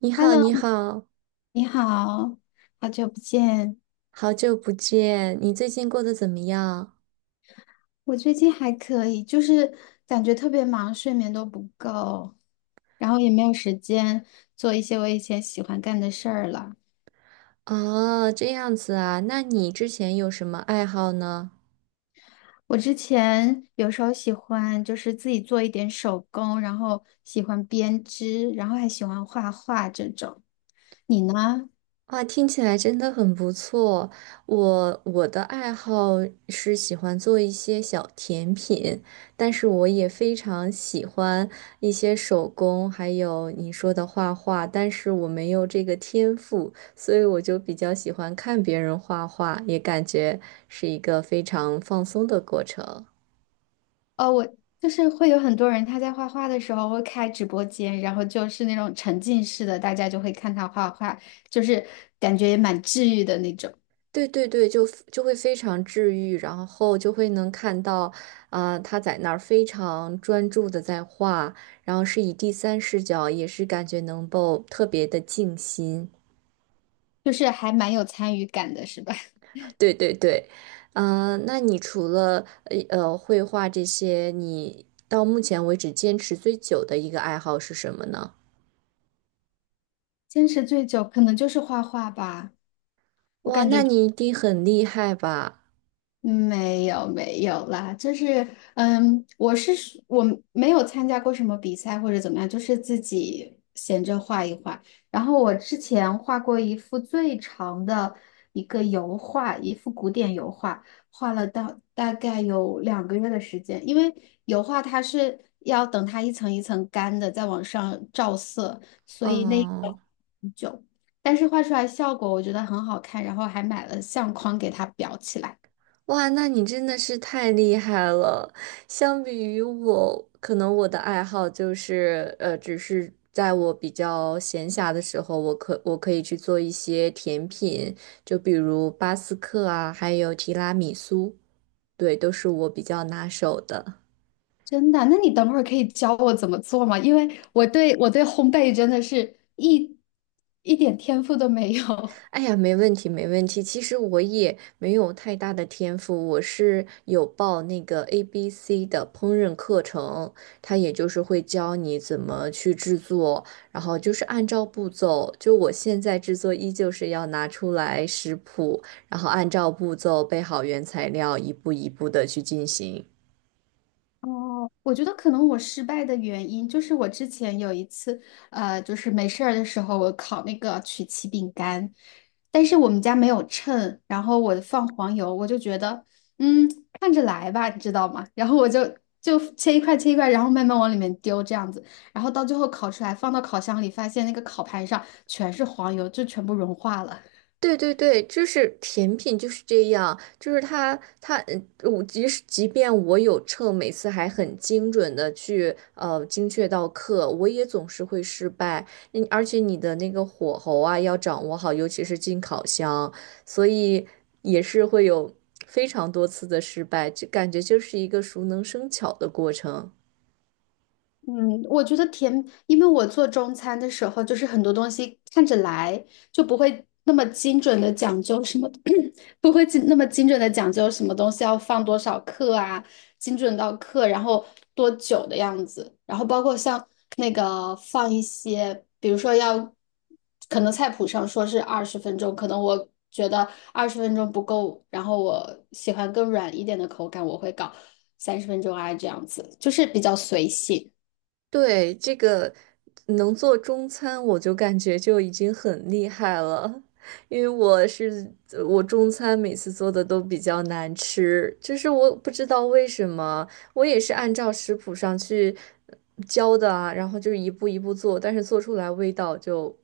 你好，你 Hello，好，你好，好久不见。好久不见，你最近过得怎么样？我最近还可以，就是感觉特别忙，睡眠都不够，然后也没有时间做一些我以前喜欢干的事儿了。哦，这样子啊，那你之前有什么爱好呢？我之前有时候喜欢就是自己做一点手工，然后喜欢编织，然后还喜欢画画这种。你呢？哇，听起来真的很不错。我的爱好是喜欢做一些小甜品，但是我也非常喜欢一些手工，还有你说的画画，但是我没有这个天赋，所以我就比较喜欢看别人画画，也感觉是一个非常放松的过程。哦，我就是会有很多人他在画画的时候会开直播间，然后就是那种沉浸式的，大家就会看他画画，就是感觉也蛮治愈的那种，对对对，就会非常治愈，然后就会能看到，啊，他在那儿非常专注的在画，然后是以第三视角，也是感觉能够特别的静心。就是还蛮有参与感的，是吧？对对对，嗯，那你除了绘画这些，你到目前为止坚持最久的一个爱好是什么呢？坚持最久可能就是画画吧。哇，那你一定很厉害吧？没有没有啦，就是我是属我没有参加过什么比赛或者怎么样，就是自己闲着画一画。然后我之前画过一幅最长的一个油画，一幅古典油画，画了到大概有2个月的时间，因为油画它是要等它一层一层干的，再往上照色，所以那个嗯。很久。但是画出来效果我觉得很好看，然后还买了相框给它裱起来。哇，那你真的是太厉害了！相比于我，可能我的爱好就是，只是在我比较闲暇的时候，我可以去做一些甜品，就比如巴斯克啊，还有提拉米苏，对，都是我比较拿手的。真的？那你等会儿可以教我怎么做吗？因为我对烘焙真的是一点天赋都没有。哎呀，没问题，没问题。其实我也没有太大的天赋，我是有报那个 ABC 的烹饪课程，它也就是会教你怎么去制作，然后就是按照步骤，就我现在制作依旧是要拿出来食谱，然后按照步骤备好原材料，一步一步的去进行。哦，我觉得可能我失败的原因就是我之前有一次，就是没事儿的时候，我烤那个曲奇饼干，但是我们家没有秤，然后我放黄油，我就觉得，嗯，看着来吧，你知道吗？然后我就切一块切一块，然后慢慢往里面丢这样子，然后到最后烤出来，放到烤箱里，发现那个烤盘上全是黄油，就全部融化了。对对对，就是甜品就是这样，就是它，我即便我有秤，每次还很精准的去精确到克，我也总是会失败。嗯，而且你的那个火候啊要掌握好，尤其是进烤箱，所以也是会有非常多次的失败，就感觉就是一个熟能生巧的过程。嗯，我觉得甜，因为我做中餐的时候，就是很多东西看着来就不会那么精准的讲究什么，不会那么精准的讲究什么东西要放多少克啊，精准到克，然后多久的样子，然后包括像那个放一些，比如说要，可能菜谱上说是二十分钟，可能我觉得二十分钟不够，然后我喜欢更软一点的口感，我会搞三十分钟啊，这样子，就是比较随性。对，这个能做中餐，我就感觉就已经很厉害了，因为我中餐每次做的都比较难吃，就是我不知道为什么，我也是按照食谱上去呃教的啊，然后就是一步一步做，但是做出来味道就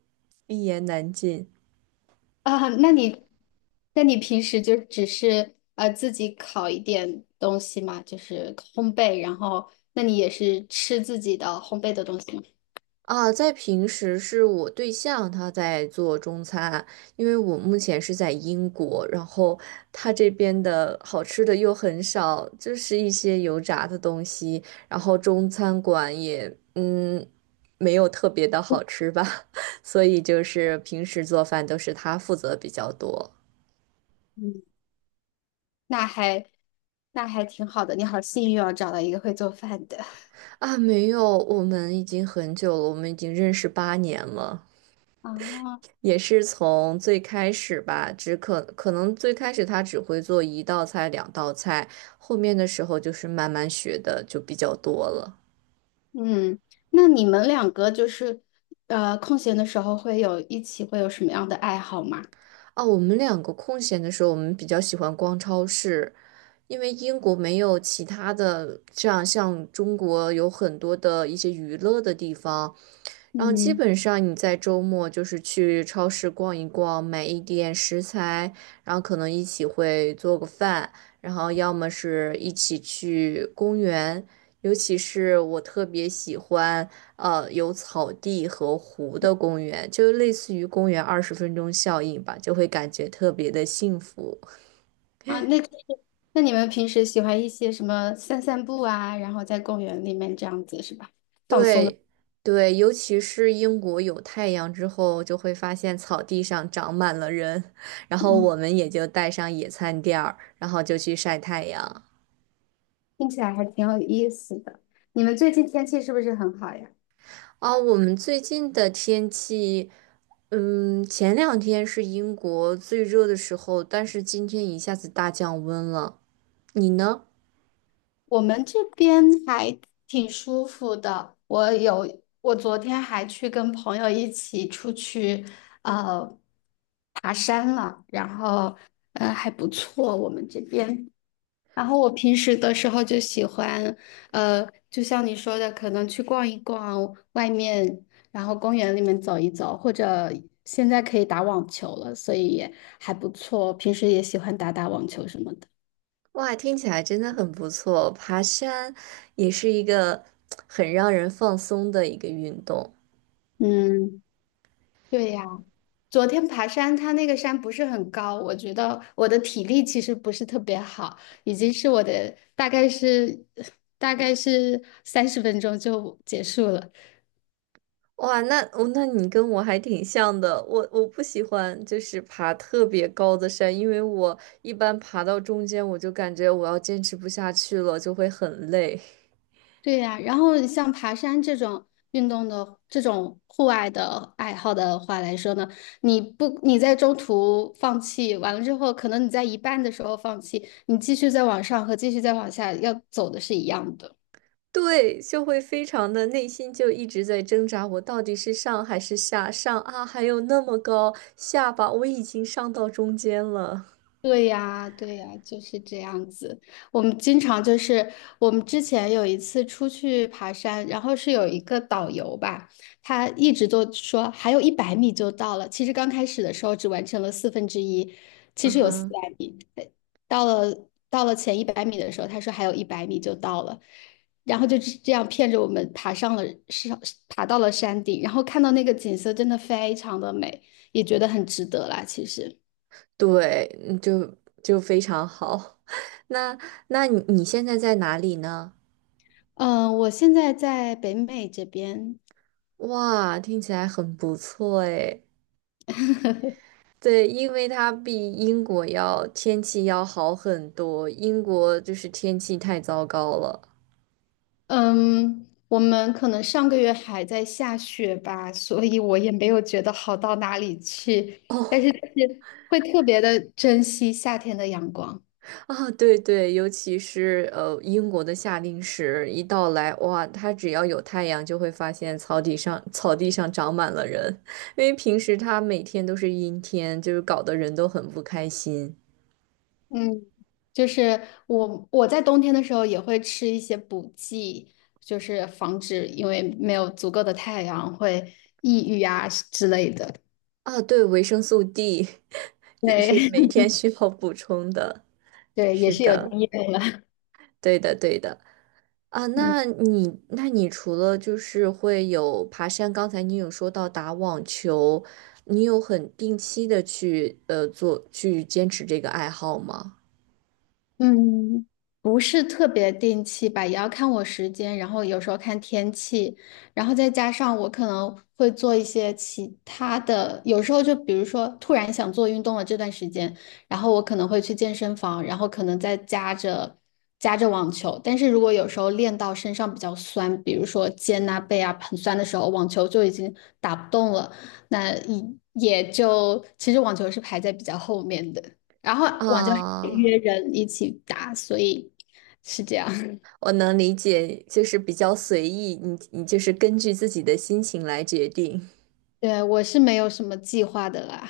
一言难尽。啊，那你平时就只是自己烤一点东西嘛，就是烘焙，然后那你也是吃自己的烘焙的东西吗？啊，在平时是我对象他在做中餐，因为我目前是在英国，然后他这边的好吃的又很少，就是一些油炸的东西，然后中餐馆也没有特别的好吃吧，所以就是平时做饭都是他负责比较多。嗯，那还那还挺好的，你好幸运哦，找到一个会做饭的。啊，没有，我们已经很久了，我们已经认识8年了。啊，也是从最开始吧，可能最开始他只会做一道菜、两道菜，后面的时候就是慢慢学的就比较多了。嗯，那你们两个就是空闲的时候会有什么样的爱好吗？啊，我们两个空闲的时候，我们比较喜欢逛超市，因为英国没有其他的这样像中国有很多的一些娱乐的地方，然后基嗯，本上你在周末就是去超市逛一逛，买一点食材，然后可能一起会做个饭，然后要么是一起去公园，尤其是我特别喜欢有草地和湖的公园，就类似于公园20分钟效应吧，就会感觉特别的幸福。啊，那就是那你们平时喜欢一些什么散散步啊，然后在公园里面这样子是吧？放松的。对对，尤其是英国有太阳之后，就会发现草地上长满了人，然后我们也就带上野餐垫儿，然后就去晒太阳。听起来还挺有意思的。你们最近天气是不是很好呀？哦，我们最近的天气，嗯，前两天是英国最热的时候，但是今天一下子大降温了。你呢？我们这边还挺舒服的。我昨天还去跟朋友一起出去，呃，爬山了，然后，还不错。我们这边，然后我平时的时候就喜欢，就像你说的，可能去逛一逛外面，然后公园里面走一走，或者现在可以打网球了，所以也还不错。平时也喜欢打打网球什么的。哇，听起来真的很不错，爬山也是一个很让人放松的一个运动。嗯，对呀。昨天爬山，它那个山不是很高，我觉得我的体力其实不是特别好，已经是我的大概是 大概是30分钟就结束了。哇，那哦，那你跟我还挺像的。我不喜欢就是爬特别高的山，因为我一般爬到中间，我就感觉我要坚持不下去了，就会很累。对呀，然后你像爬山这种运动的这种户外的爱好的话来说呢，你不你在中途放弃完了之后，可能你在一半的时候放弃，你继续再往上和继续再往下要走的是一样的。对，就会非常的内心就一直在挣扎，我到底是上还是下？上啊，还有那么高，下吧，我已经上到中间了。对呀，对呀，就是这样子。我们经常就是我们之前有一次出去爬山，然后是有一个导游吧，他一直都说还有一百米就到了。其实刚开始的时候只完成了四分之一，其嗯实有四百哼，米。到了前一百米的时候，他说还有一百米就到了，然后就这样骗着我们上爬到了山顶，然后看到那个景色真的非常的美，也觉得很值得啦，其实。对，嗯，就非常好。那你现在在哪里呢？嗯，我现在在北美这边，哇，听起来很不错诶。对，因为它比英国要天气要好很多，英国就是天气太糟糕了。嗯，我们可能上个月还在下雪吧，所以我也没有觉得好到哪里去，哦，但是就是会特别的珍惜夏天的阳光。啊，对对，尤其是英国的夏令时一到来，哇，它只要有太阳，就会发现草地上长满了人，因为平时它每天都是阴天，就是搞得人都很不开心。嗯，就是我在冬天的时候也会吃一些补剂，就是防止因为没有足够的太阳会抑郁啊之类的。啊，对，维生素 D 也是对 每天需要补充的。对，也是是有的，经验了。对的，对的。啊，嗯那你除了就是会有爬山，刚才你有说到打网球，你有很定期的去做去坚持这个爱好吗？嗯，不是特别定期吧，也要看我时间，然后有时候看天气，然后再加上我可能会做一些其他的，有时候就比如说突然想做运动了这段时间，然后我可能会去健身房，然后可能再加着加着网球，但是如果有时候练到身上比较酸，比如说肩啊背啊很酸的时候，网球就已经打不动了，那也就其实网球是排在比较后面的。然后我就啊，约人一起打，所以是这样。我能理解，就是比较随意，你就是根据自己的心情来决定，对，我是没有什么计划的啦，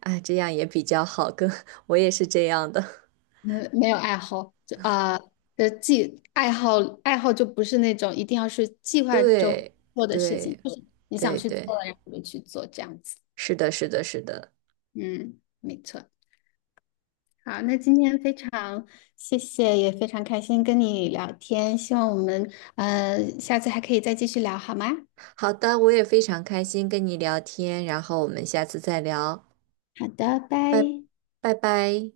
啊，这样也比较好，跟 我也是这样的，嗯，没有爱好，就啊，的计爱好爱好就不是那种一定要是计 划中对做的事情，对就是你想对去对，做了，然后就去做这样子。是的，是的，是的，嗯，没错。好，那今天非常谢谢，也非常开心跟你聊天，希望我们下次还可以再继续聊，好吗？好的，我也非常开心跟你聊天，然后我们下次再聊。好的，拜。拜拜拜。